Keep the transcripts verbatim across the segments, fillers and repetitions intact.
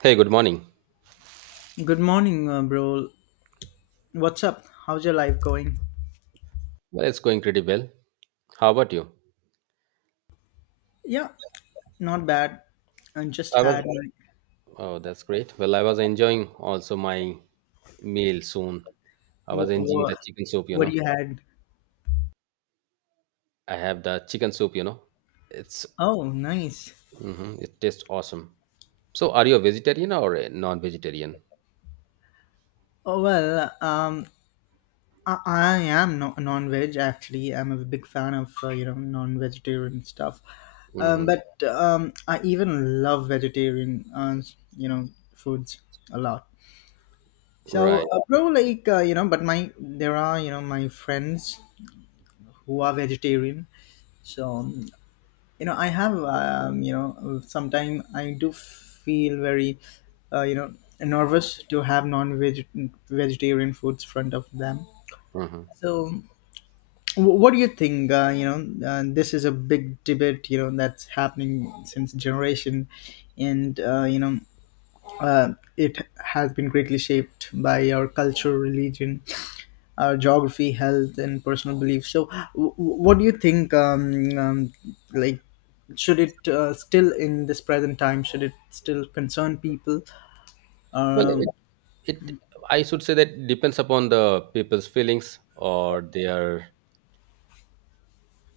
Hey, good morning. Good morning, uh, bro. What's up? How's your life going? Well, it's going pretty well. How about you? Yeah, not bad. I just I was. had Oh, that's great. Well, I was enjoying also my meal soon. I was enjoying What? the chicken soup, you what do know. you had? I have the chicken soup, you know. It's Oh, nice. hmm it tastes awesome. So, are you a vegetarian or a non-vegetarian? Oh well, um, I, I am no- non-veg actually. I'm a big fan of uh, you know non-vegetarian stuff. Um, Hmm. but um, I even love vegetarian uh, you know foods a lot. So, Right. uh, bro, like uh, you know, but my there are you know my friends who are vegetarian. So um, you know I have um, you know sometimes I do feel very uh, you know nervous to have non-veg vegetarian foods front of them. Hmm. So wh- what do you think? Uh, you know uh, this is a big debate, you know that's happening since generation, and uh, you know uh, it has been greatly shaped by our culture, religion, our geography, health, and personal beliefs. So, w- what do you think? Um, um, like, should it uh, still in this present time? Should it still concern people? Well, Um, it, it I should say that depends upon the people's feelings or their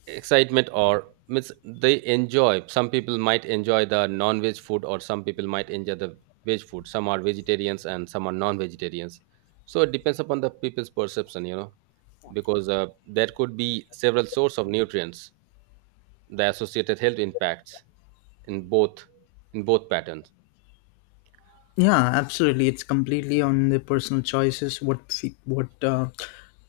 excitement, or means they enjoy. Some people might enjoy the non-veg food, or some people might enjoy the veg food. Some are vegetarians and some are non-vegetarians, so it depends upon the people's perception you know Because uh, there could be several source of nutrients, the associated health impacts in both in both patterns. Yeah, absolutely. It's completely on the personal choices. What fe- what uh,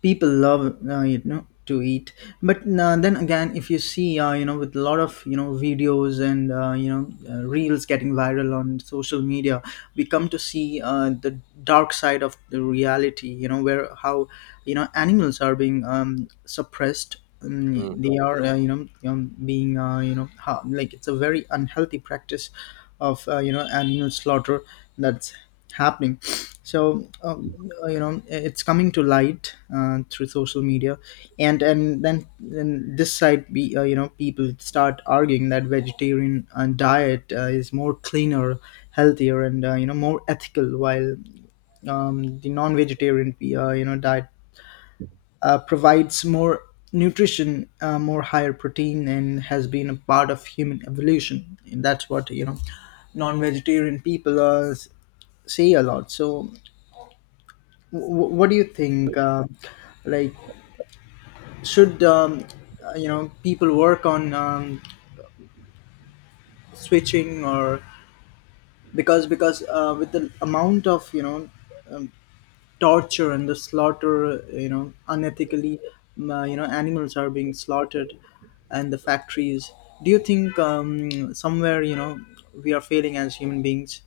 people love, uh, you know, to eat. But uh, then again, if you see, uh, you know, with a lot of you know videos and uh, you know uh, reels getting viral on social media, we come to see uh, the dark side of the reality. You know, where how you know animals are being um, suppressed, um, they Mhm. are uh, you know um, being uh, you know ha- like, it's a very unhealthy practice of uh, you know animal slaughter that's happening. So um, uh, you know it's coming to light uh, through social media. And and then, then this side be uh, you know people start arguing that vegetarian uh, diet uh, is more cleaner, healthier, and uh, you know more ethical, while um, the non-vegetarian uh, you know diet uh, provides more nutrition, uh, more higher protein, and has been a part of human evolution. That's what you know, non-vegetarian people uh, s- say a lot. So, w- what do you think? Uh, like, should um, uh, you know people work on um, switching, or because because uh, with the amount of you know um, torture and the slaughter, you know unethically, uh, you know animals are being slaughtered and the factories, do you think um, somewhere you know we are failing as human beings?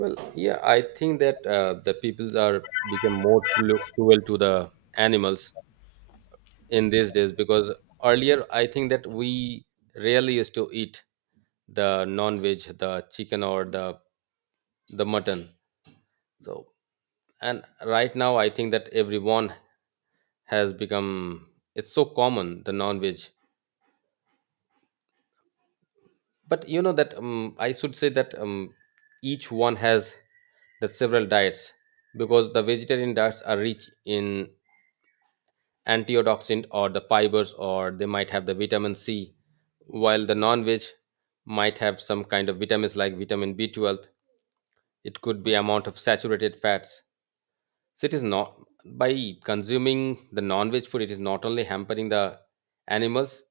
Well, yeah, I think that uh, the peoples are become more cru- cruel to the animals in these days, because earlier I think that we rarely used to eat the non-veg, the chicken, or the the mutton. So, and right now I think that everyone has become, it's so common, the non-veg. But you know that, um, I should say that, um, each one has the several diets, because the vegetarian diets are rich in antioxidant, or the fibers, or they might have the vitamin c, while the non-veg might have some kind of vitamins like vitamin b twelve. It could be amount of saturated fats. So it is not, by consuming the non-veg food, it is not only hampering the animals,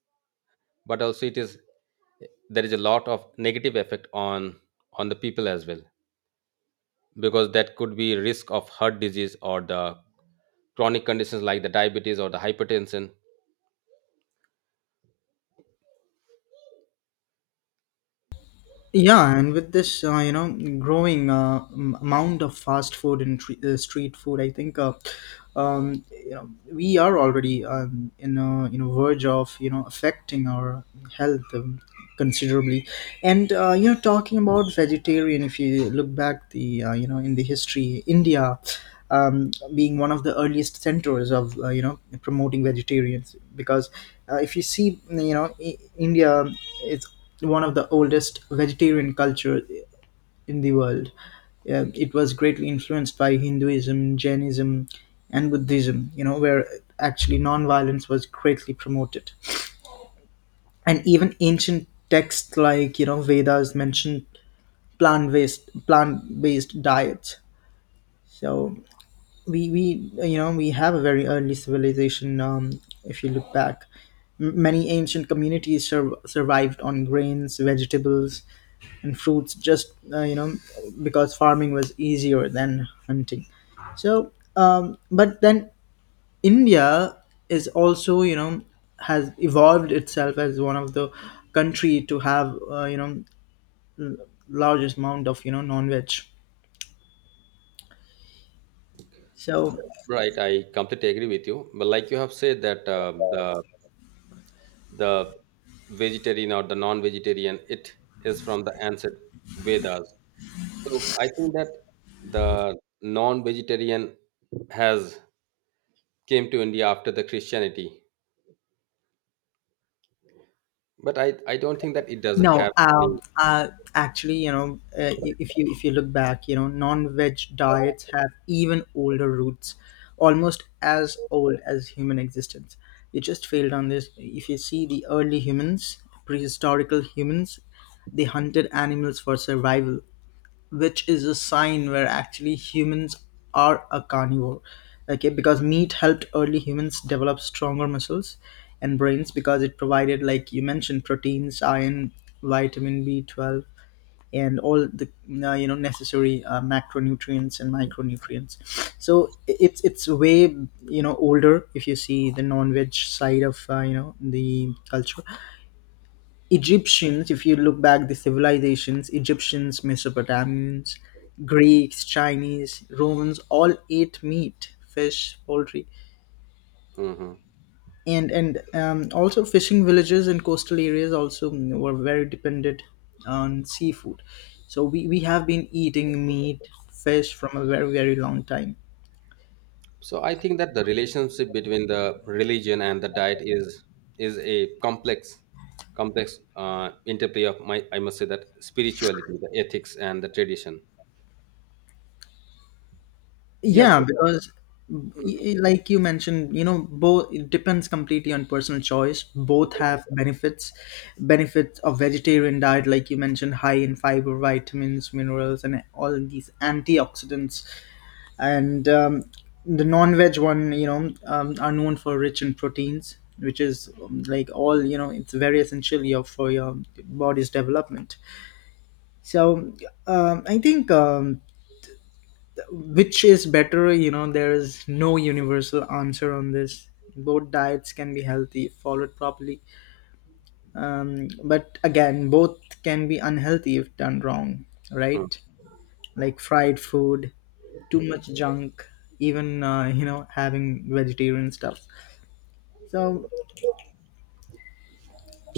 but also it is, there is a lot of negative effect on on the people as well, because that could be risk of heart disease or the chronic conditions like the diabetes or the hypertension. Yeah, and with this, uh, you know, growing uh, m- amount of fast food and tre- uh, street food, I think, uh, um, you know, we are already um, in a you know verge of you know affecting our health um, considerably. And uh, you know, talking about vegetarian, if you look back the uh, you know in the history, India. Um, being one of the earliest centers of uh, you know promoting vegetarians, because uh, if you see you know I- India, it's one of the oldest vegetarian culture in the world. Um, it was greatly influenced by Hinduism, Jainism, and Buddhism. You know, where actually non-violence was greatly promoted, and even ancient texts like you know Vedas mentioned plant-based plant-based diets. So we we you know we have a very early civilization. Um, if you look back, M- many ancient communities sur- survived on grains, vegetables, and fruits, just uh, you know because farming was easier than hunting. So um, but then India is also, you know has evolved itself as one of the country to have uh, you know largest amount of you know non-veg. So Right, I completely agree with you. But like you have said that uh, the the vegetarian or the non-vegetarian, it is from the ancient Vedas. So I think that the non-vegetarian has came to India after the Christianity. But I I don't think that it does No, have um, any. uh, actually, you know, uh, i- if you if you look back, you know, non-veg diets have even older roots, almost as old as human existence. You just failed on this. If you see the early humans, prehistorical humans, they hunted animals for survival, which is a sign where actually humans are a carnivore. Okay, because meat helped early humans develop stronger muscles and brains, because it provided, like you mentioned, proteins, iron, vitamin b twelve, and all the uh, you know necessary uh, macronutrients and micronutrients. So it's it's way you know older if you see the non-veg side of uh, you know the culture. Egyptians, if you look back the civilizations, Egyptians, Mesopotamians, Greeks, Chinese, Romans, all ate meat, fish, poultry, Mhm. and and um, also fishing villages and coastal areas also were very dependent on seafood. So we we have been eating meat, fish from a very very long time. So I think that the relationship between the religion and the diet is is a complex, complex uh, interplay of my, I must say that spirituality, the ethics, and the tradition. Yes. Yeah, because y- like you mentioned, you know, both, it depends completely on personal choice. Both have benefits. Benefits of vegetarian diet, like you mentioned, high in fiber, vitamins, minerals, and all these antioxidants. And um, the non-veg one, you know, um, are known for rich in proteins, which is um, like all, you know, it's very essential your- for your body's development. So um, I think. Um, which is better, you know, there is no universal answer on this. Both diets can be healthy if followed properly. Um, but again, both can be unhealthy if done wrong, Mm. right? Like fried food, too much junk, even, uh, you know, having vegetarian stuff. So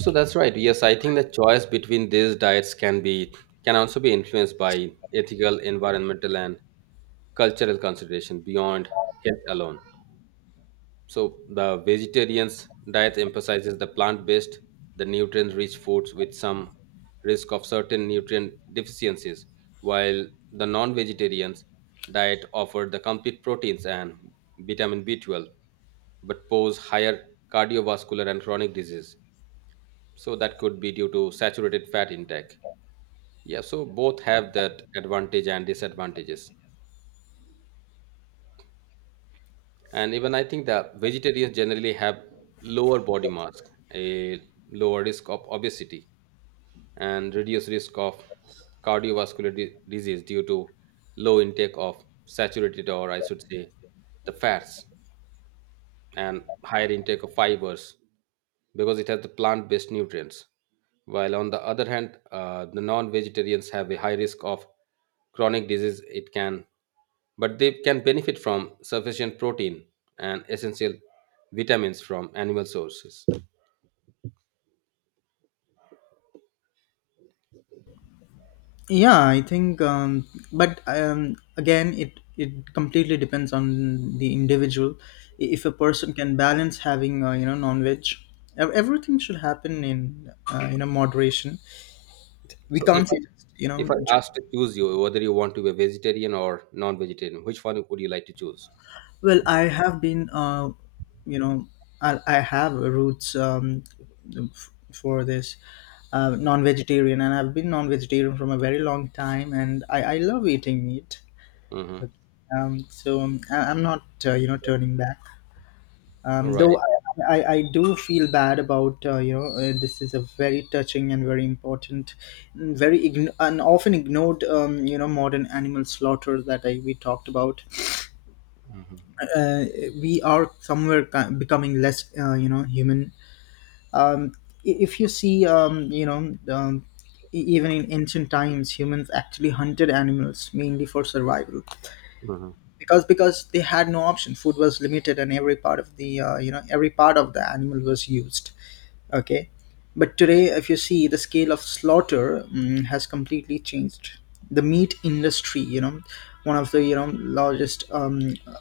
So that's right. Yes, I think the choice between these diets can be, can also be influenced by ethical, environmental, and cultural consideration beyond health alone. So the vegetarian's diet emphasizes the plant-based, the nutrient-rich foods with some risk of certain nutrient deficiencies, while the non-vegetarian's diet offered the complete proteins and vitamin b twelve, but pose higher cardiovascular and chronic disease. So that could be due to saturated fat intake. Yeah, so both have that advantage and disadvantages. And even I think that vegetarians generally have lower body mass, a lower risk of obesity, and reduced risk of cardiovascular di- disease due to low intake of saturated, or I should say the fats, and higher intake of fibers, because it has the plant based nutrients. While on the other hand, uh, the non vegetarians have a high risk of chronic disease, it can, but they can benefit from sufficient protein and essential vitamins from animal sources. yeah, I think, um, but um, again, it it completely depends on the individual. I- if a person can balance having uh, you know non-veg, ev- everything should happen in uh, you know moderation. We So, if can't say I, just you know if I just, asked to choose you whether you want to be a vegetarian or non vegetarian, which one would you like to choose? well, I have been uh, you know i, I have roots um, f- for this uh, non-vegetarian, and I've been non-vegetarian from a very long time, and i, I love eating meat. Hmm. Um, so um, I, I'm not uh, you know turning back, um, though Right. I, I, I do feel bad about uh, you know uh, this is a very touching and very important and very ign- and often ignored um, you know modern animal slaughter that I, we talked about. Hmm. uh, we are somewhere ki- becoming less uh, you know human. um, i- if you see, um, you know um, e- even in ancient times, humans actually hunted animals mainly for survival, because because they had no option, food was limited, and every part of the uh, you know every part of the animal was used. Okay. But today, if you see, the scale of slaughter mm, has completely changed. The meat industry, you know, one of the you know largest, um, uh,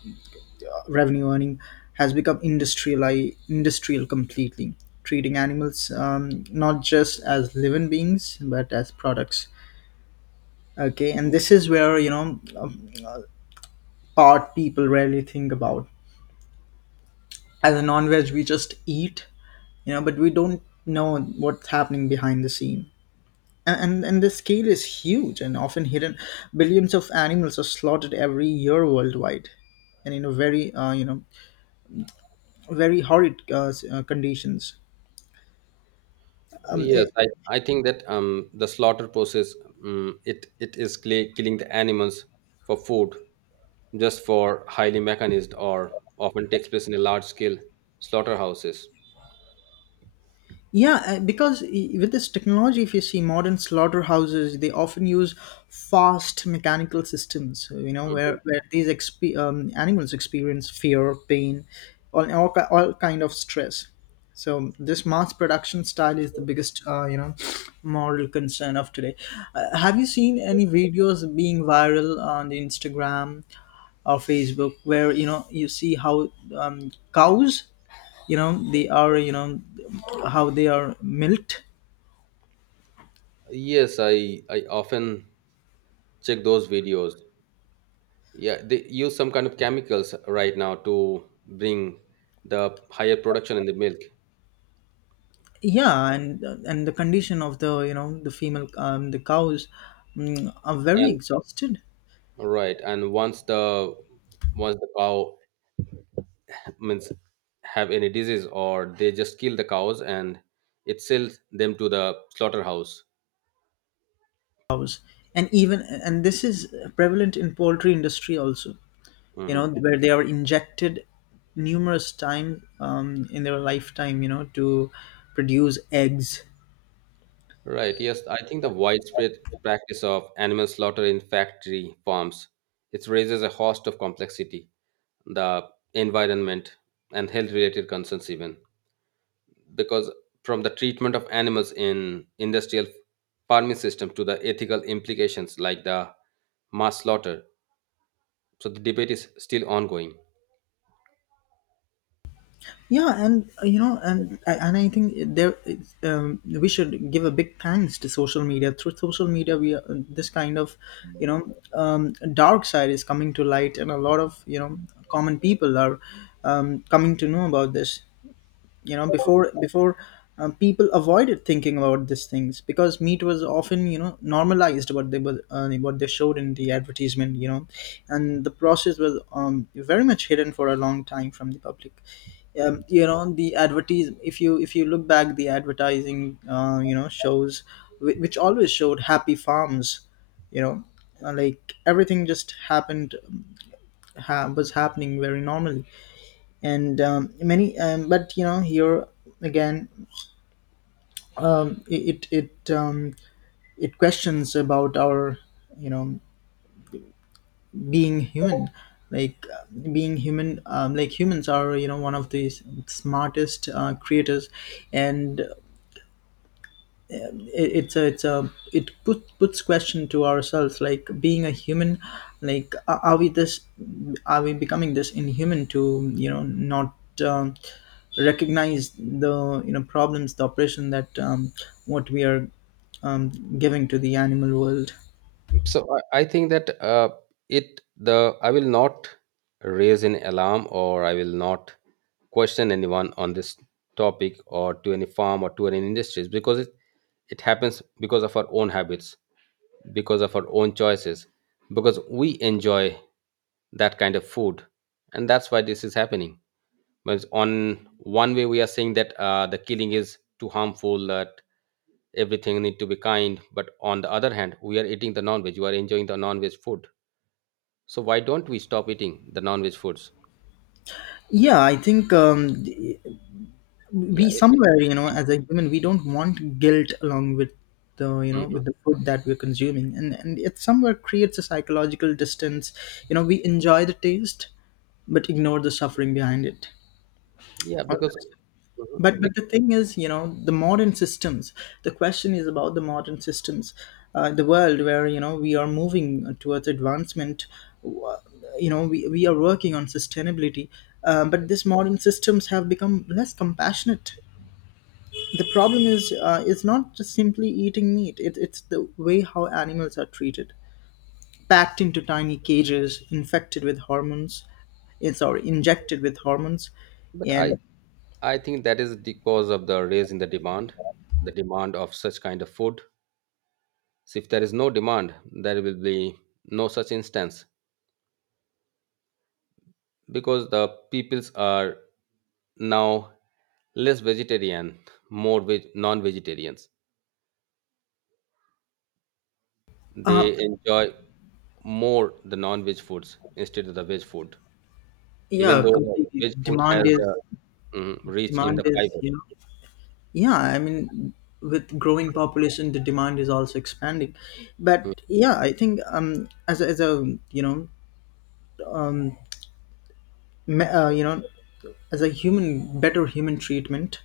revenue earning, has become industrialized, industrial completely, treating animals um, not just as living beings but as products. Okay, and this is where you know um, part people rarely think about. As a non-veg, we just eat, you know, but we don't know what's happening behind the scene. A- and and the scale is huge and often hidden, billions of animals are slaughtered every year worldwide, and in a very uh, you know very horrid uh, s- uh, conditions. um, Yes, i- I, I think that um, the slaughter process, um, it, it is cl- killing the animals for food, just for highly mechanized or often takes place in a large scale slaughterhouses. Yeah, uh, because i- with this technology, if you see modern slaughterhouses, they often use fast mechanical systems, you know, where, where these exp- um, animals experience fear, pain, all, all, ki- all kind of stress. So this mass production style is the biggest, uh, you know, moral concern of today. Uh, have you seen any videos being viral on the Instagram or Facebook where, you know, you see how um, cows, you know they are, you know how they are milked? Yes, I I often check those videos. Yeah, they use some kind of chemicals right now to bring the higher production in the milk. Yeah, and and the condition of the you know the female um, the cows, mm, are very And exhausted. right, and once the, once the cow, means, have any disease, or they just kill the cows and it sells them to the slaughterhouse. And even and this is prevalent in poultry industry also, you Hmm. know, where they are injected numerous times um, in their lifetime, you know to produce eggs. Right, yes, I think the widespread practice of animal slaughter in factory farms, it raises a host of complexity, the environment and health related concerns even, because from the treatment of animals in industrial farming system to the ethical implications like the mass slaughter, so the debate is still ongoing. Yeah, and uh, you know and I- and I think there is, um, we should give a big thanks to social media. Through social media we are, this kind of you know um, dark side is coming to light, and a lot of you know common people are um, coming to know about this. You know, before before um, people avoided thinking about these things, because meat was often you know normalized, what they were uh, what they showed in the advertisement, you know. And the process was um, very much hidden for a long time from the public. Um, you know the advertise if you if you look back the advertising uh, you know shows whi- which always showed happy farms, you know, uh, like everything just happened ha- was happening very normally. And um, many um, but you know, here again, it it it, um, it questions about our you know being human. Like uh, being human, um, like, humans are you know one of the smartest uh, creators. And it- it's a it's a it put, puts question to ourselves, like being a human, like a- are we this, are we becoming this inhuman to you know not um, recognize the you know problems, the oppression that um, what we are um, giving to the animal world? So I, I think that uh, it the I will not raise an alarm, or I will not question anyone on this topic, or to any farm or to any industries, because it it happens because of our own habits, because of our own choices, because we enjoy that kind of food, and that's why this is happening. But on one way we are saying that uh, the killing is too harmful, that everything need to be kind, but on the other hand we are eating the non-veg, you are enjoying the non-veg food, so why don't we stop eating the non-veg foods? Yeah, I think um, Yeah, we if somewhere, you know we, as a human, we don't want guilt along with the you know Mhm. with the food that we're consuming and and it somewhere creates a psychological distance. You know, we enjoy the taste but ignore the suffering behind it. Yeah, All- right. because, mhm, but bec- but the thing is, you know, the modern systems, the question is about the modern systems. Uh, the world where, you know, we are moving towards advancement. w- you know, we, we are working on sustainability. Uh, but these modern systems have become less compassionate. The problem is, uh, it's not just simply eating meat. It, it's the way how animals are treated, packed into tiny cages, infected with hormones, eh, sorry, injected with hormones, but and I I think that is the cause of the raise in the demand, the demand of such kind of food. So if there is no demand, there will be no such instance, because the peoples are now less vegetarian, more veg, non-vegetarians. uh, They enjoy more the non-veg foods instead of the veg food, even yeah, though the completely. veg The food has demand is, the, mhm, rich in demand the is, fiber. you know, yeah. I mean, with growing population, the demand is also expanding. But yeah, I think um as a, as a, you know, me, uh, you know, as a human, better human treatment.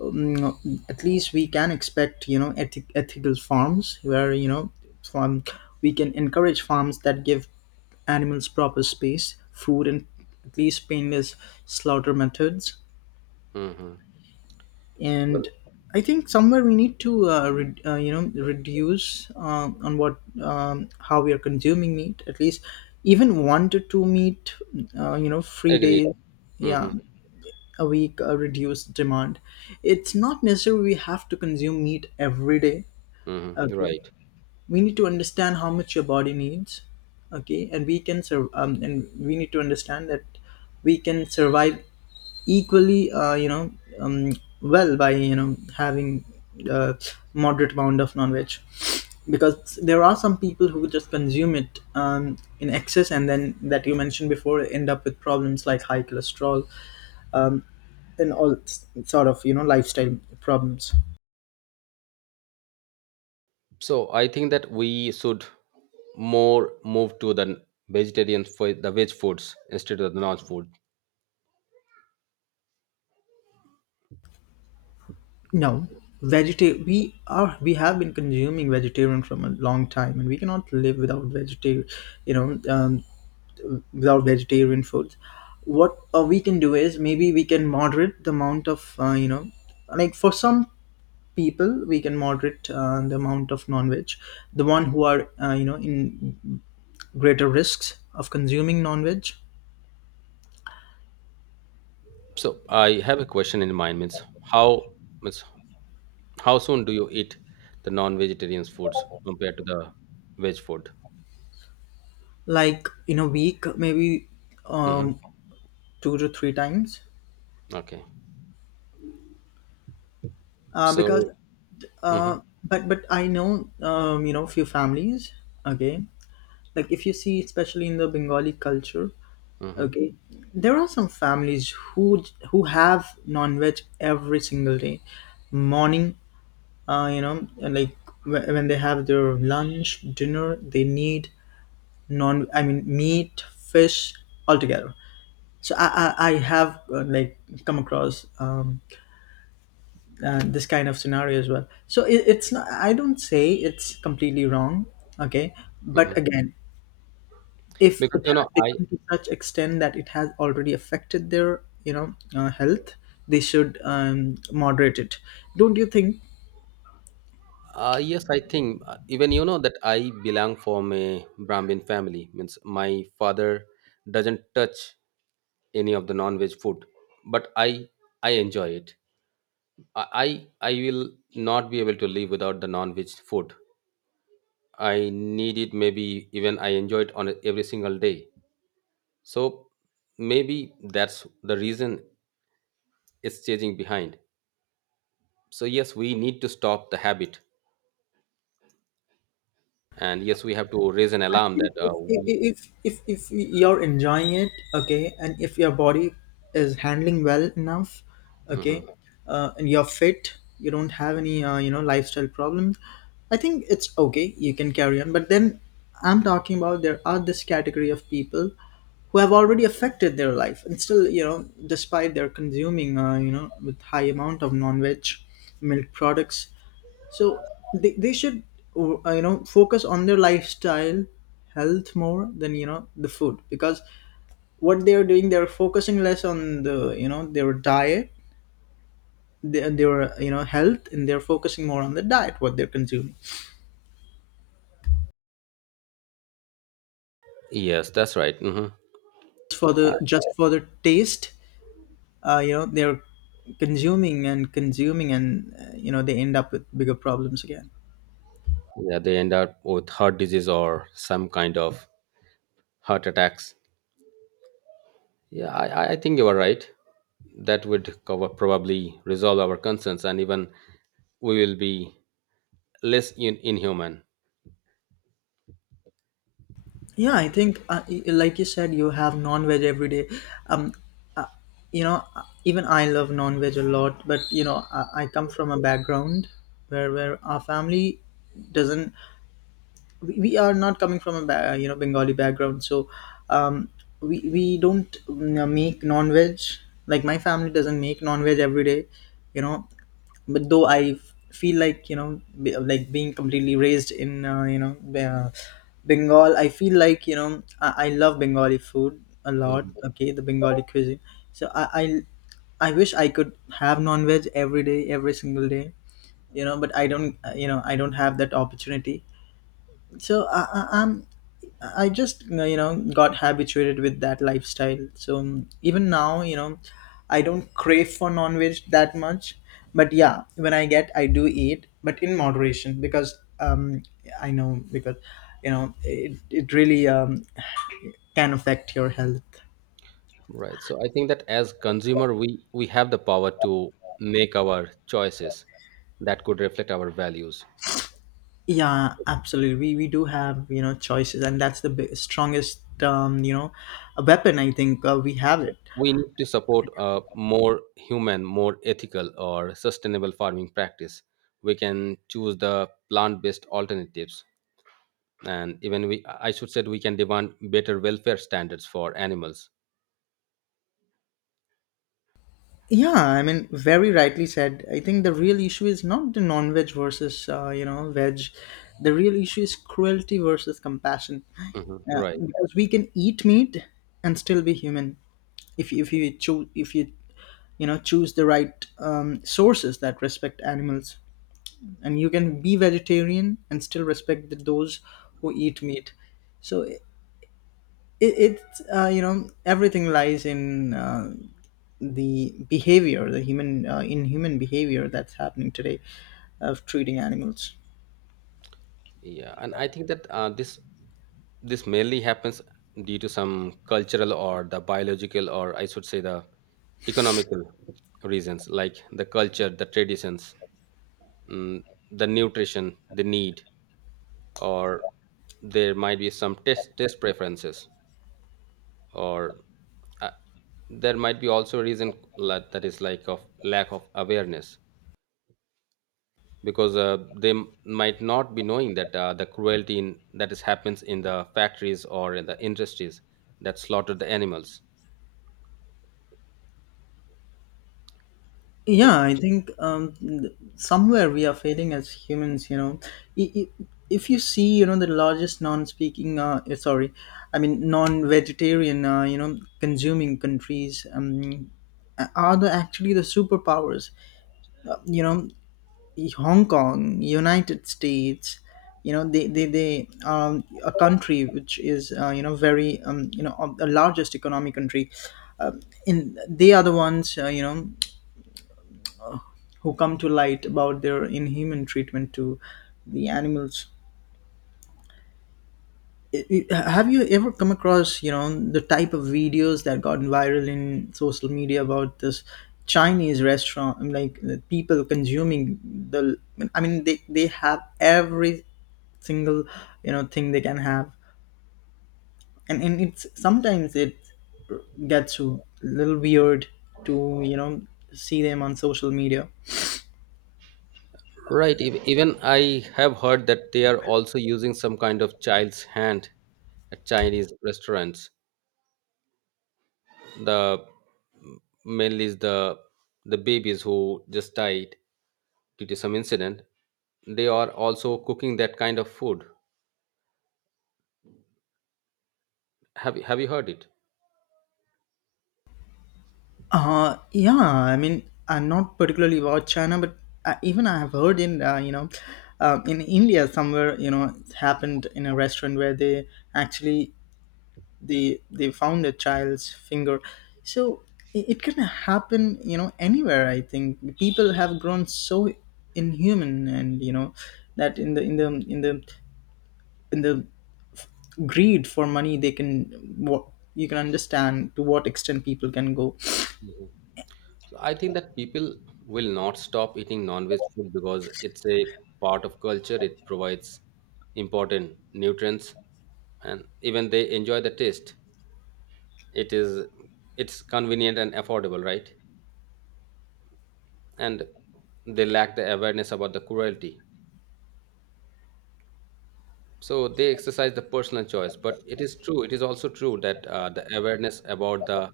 um, At least we can expect, you know, ethi- ethical farms where, you know, farm, we can encourage farms that give animals proper space, food, and at least painless slaughter methods. Mm-hmm. And I think somewhere we need to uh, re- uh, you know, reduce uh, on what, um, how we are consuming meat. At least even one to two meat, uh, you know, free Agreed. days, yeah, Hmm. a week, uh, reduced demand. It's not necessary we have to consume meat every day. Hmm. Okay, Right. we need to understand how much your body needs. Okay, and we can serve, um, and we need to understand that we can survive equally, uh, you know, um, well, by, you know, having a moderate amount of non-veg, because there are some people who just consume it, um, in excess, and then that you mentioned before end up with problems like high cholesterol, um, and all s- sort of, you know, lifestyle problems. So I think that we should more move to the vegetarian, for the veg foods instead of the non-food. No, vegeta, we are, we have been consuming vegetarian from a long time, and we cannot live without vegetarian, you know, um, without vegetarian foods. What uh, we can do is maybe we can moderate the amount of, uh, you know, like for some people, we can moderate uh, the amount of non-veg. The one who are, uh, you know, in greater risks of consuming non-veg, So I have a question in mind. Means how, means how soon do you eat the non-vegetarian foods compared to the veg food? like in a week maybe. Hmm. Um, Two to three times, Okay. uh, because So. Hmm. uh, but but I know, um, you know, few families, okay, like if you see especially in the Bengali culture, Hmm. okay, there are some families who who have non-veg every single day, morning, uh, you know, and like, wh- when they have their lunch, dinner, they need non, I mean meat, fish, altogether. So i i, I have, uh, like come across, um, uh, this kind of scenario as well. So it, it's not, I don't say it's completely wrong, okay? But Hmm. again, if Because it you know, has I, become to such extent that it has already affected their, you know, uh, health, they should, um, moderate it. Don't you think? uh, yes, I think uh, even you know that I belong from a Brahmin family. Means my father doesn't touch any of the non-veg food, but i i enjoy it. I i I will not be able to live without the non-veg food. I need it, maybe even I enjoy it on a- every single day. So maybe that's the reason it's changing behind. So yes, we need to stop the habit, and yes, we have to raise an I alarm think that if, uh, we. if if if you're enjoying it, okay, and if your body is handling well enough, okay, Mhm. uh, and you're fit, you don't have any, uh, you know, lifestyle problems, I think it's okay, you can carry on. But then I'm talking about, there are this category of people who have already affected their life, and still, you know, despite their consuming, uh, you know, with high amount of non-veg, milk products. So they, they should, uh, you know, focus on their lifestyle, health, more than, you know, the food. Because what they are doing, they're focusing less on the, you know, their diet, their, their you know, health, and they're focusing more on the diet, what they're consuming, Yes, that's right. Hmm. just for the uh, just for the taste. Uh, you know, they're consuming and consuming, and, uh, you know, they end up with bigger problems again. yeah, they end up with heart disease or some kind of heart attacks. Yeah, i i I think you are right. That would cover, probably resolve our concerns, and even we will be less in, inhuman. Yeah, I think, uh, y- like you said, you have non-veg every day. Um, uh, you know, uh, even I love non-veg a lot. But you know, I, I come from a background where where our family doesn't, we, we are not coming from a ba- you know, Bengali background. So, um, we we don't, mm, make non veg. Like my family doesn't make non veg every day, you know. But though I f- feel like, you know, be, like being completely raised in, uh, you know, Be- uh, Bengal, I feel like, you know, I, I love Bengali food a lot. Mhm. Okay, the Bengali cuisine. So I I, I wish I could have non veg every day, every single day, you know. But I don't, uh, you know, I don't have that opportunity. So I, I, I'm, I just, you know, got habituated with that lifestyle. So um, even now, you know, I don't crave for non-veg that much. But yeah, when I get, I do eat, but in moderation, because, um, I know, because you know, it, it really, um, can affect your health. Right. So I think that as consumer, we we have the power to make our choices that could reflect our values. Yeah, absolutely. We we do have, you know, choices, and that's the bi- strongest, um, you know, a weapon, I think, uh, we have So it. we need to support a more human, more ethical, or sustainable farming practice. We can choose the plant based alternatives, and even we, I should say, we can demand better welfare standards for animals. Yeah, I mean, very rightly said. I think the real issue is not the non-veg versus, uh, you know, veg. The real issue is cruelty versus compassion, Mhm. Uh, right. because we can eat meat and still be human, if you- if you choose, if you, you know, choose the right, um, sources that respect animals. And you can be vegetarian and still respect the, those who eat meat. So it, it uh, you know, everything lies in, uh, the behavior, the human, uh, in human behavior that's happening today of treating animals. Yeah, and I think that uh, this, this mainly happens due to some cultural or the biological, or I should say the economical reasons, like the culture, the traditions, mm, the nutrition, the need, or there might be some test test preferences, or uh, there might be also a reason la- that is like of lack of awareness, because uh, they m- might not be knowing that uh, the cruelty in, that is happens in the factories or in the industries that slaughter the animals. So Yeah, I think, um, th- somewhere we are failing as humans, you know. I- i- if you see, you know, the largest non-speaking uh, eh, sorry I mean non-vegetarian, uh, you know, consuming countries, um, a- are the actually the superpowers. Uh, you know, Hong Kong, United States, you know, they they they um, a country which is, uh, you know, very, um, you know, of the largest economic country. Uh, in, they are the ones, uh, you know, who come to light about their inhuman treatment to the animals. I- I- Have you ever come across, you know, the type of videos that gotten viral in social media about this Chinese restaurant? I mean, like the people consuming the. I mean, they they have every single, you know, thing they can have. and and it's sometimes it gets a little weird to you know see them on social media right, ev- even I have heard that they are also using some kind of child's hand at Chinese restaurants. The mainly is the the babies who just died due to some incident, they are also cooking that kind of food. Have you have you heard it? uh yeah I mean I'm not particularly about china but I, even I have heard in uh, you know, uh, in India somewhere, you know, it's happened in a restaurant where they actually, they they found a child's finger. So I- it can happen, you know, anywhere. I think people have grown so inhuman, and you know, that in the in the in the in the greed for money, they can, what, you can understand to what extent people can go. So I think that people will not stop eating non-veg food because it's a part of culture. It provides important nutrients, and even they enjoy the taste. It is, it's convenient and affordable, right? And they lack the awareness about the cruelty. So they exercise the personal choice. But it is true. It is also true that uh, the awareness about the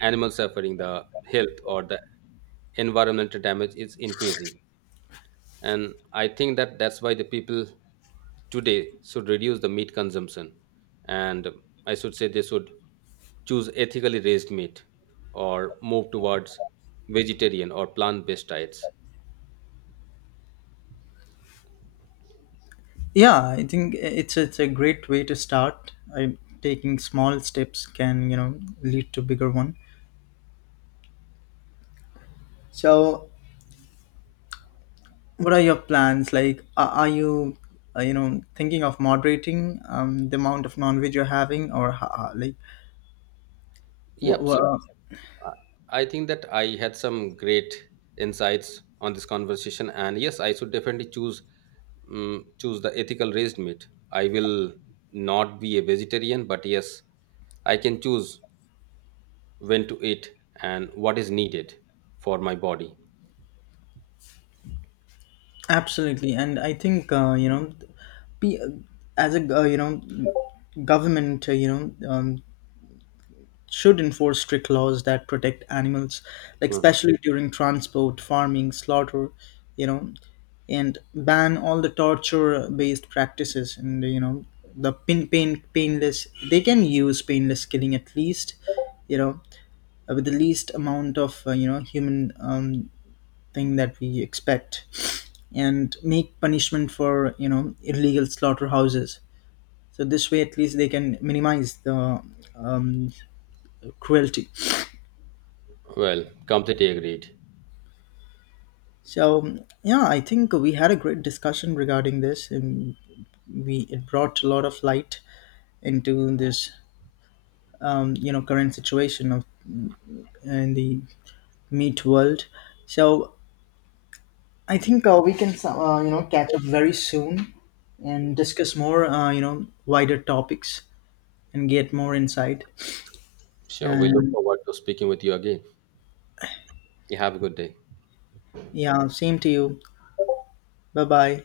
animal suffering, the health, or the environmental damage is increasing. And I think that that's why the people today should reduce the meat consumption, and I should say they should choose ethically raised meat, or move towards vegetarian or plant-based diets. Yeah, I think it's it's a great way to start. I, taking small steps can, you know, lead to bigger one. So what are your plans? Like, are, are you, uh, you know, thinking of moderating, um, the amount of non-veg you're having, or ho- ho- like wha- Yep, so wha- uh, I think that I had some great insights on this conversation, and yes I should definitely choose um, choose the ethical raised meat. I will not be a vegetarian, but yes I can choose when to eat, and what is needed for my body. absolutely. And I think, uh, you know, be, as a, uh, you know, government, uh, you know, um, should enforce strict laws that protect animals, like Mhm. especially during transport, farming, slaughter, you know, and ban all the torture based practices. And you know, the pin pain painless, they can use painless killing at least, you know, uh, with the least amount of, uh, you know, human, um, thing that we expect. And make punishment for, you know, illegal slaughterhouses. So this way, at least they can minimize the, um, cruelty. Well, completely agreed. So yeah, I think we had a great discussion regarding this, and we, it brought a lot of light into this, um, you know, current situation of, in the meat world. So I think, uh, we can, uh, you know, catch up very soon and discuss more, uh, you know, wider topics and get more insight. Sure, we look And forward to speaking with you again. You have a good day. yeah, same to you. Bye bye.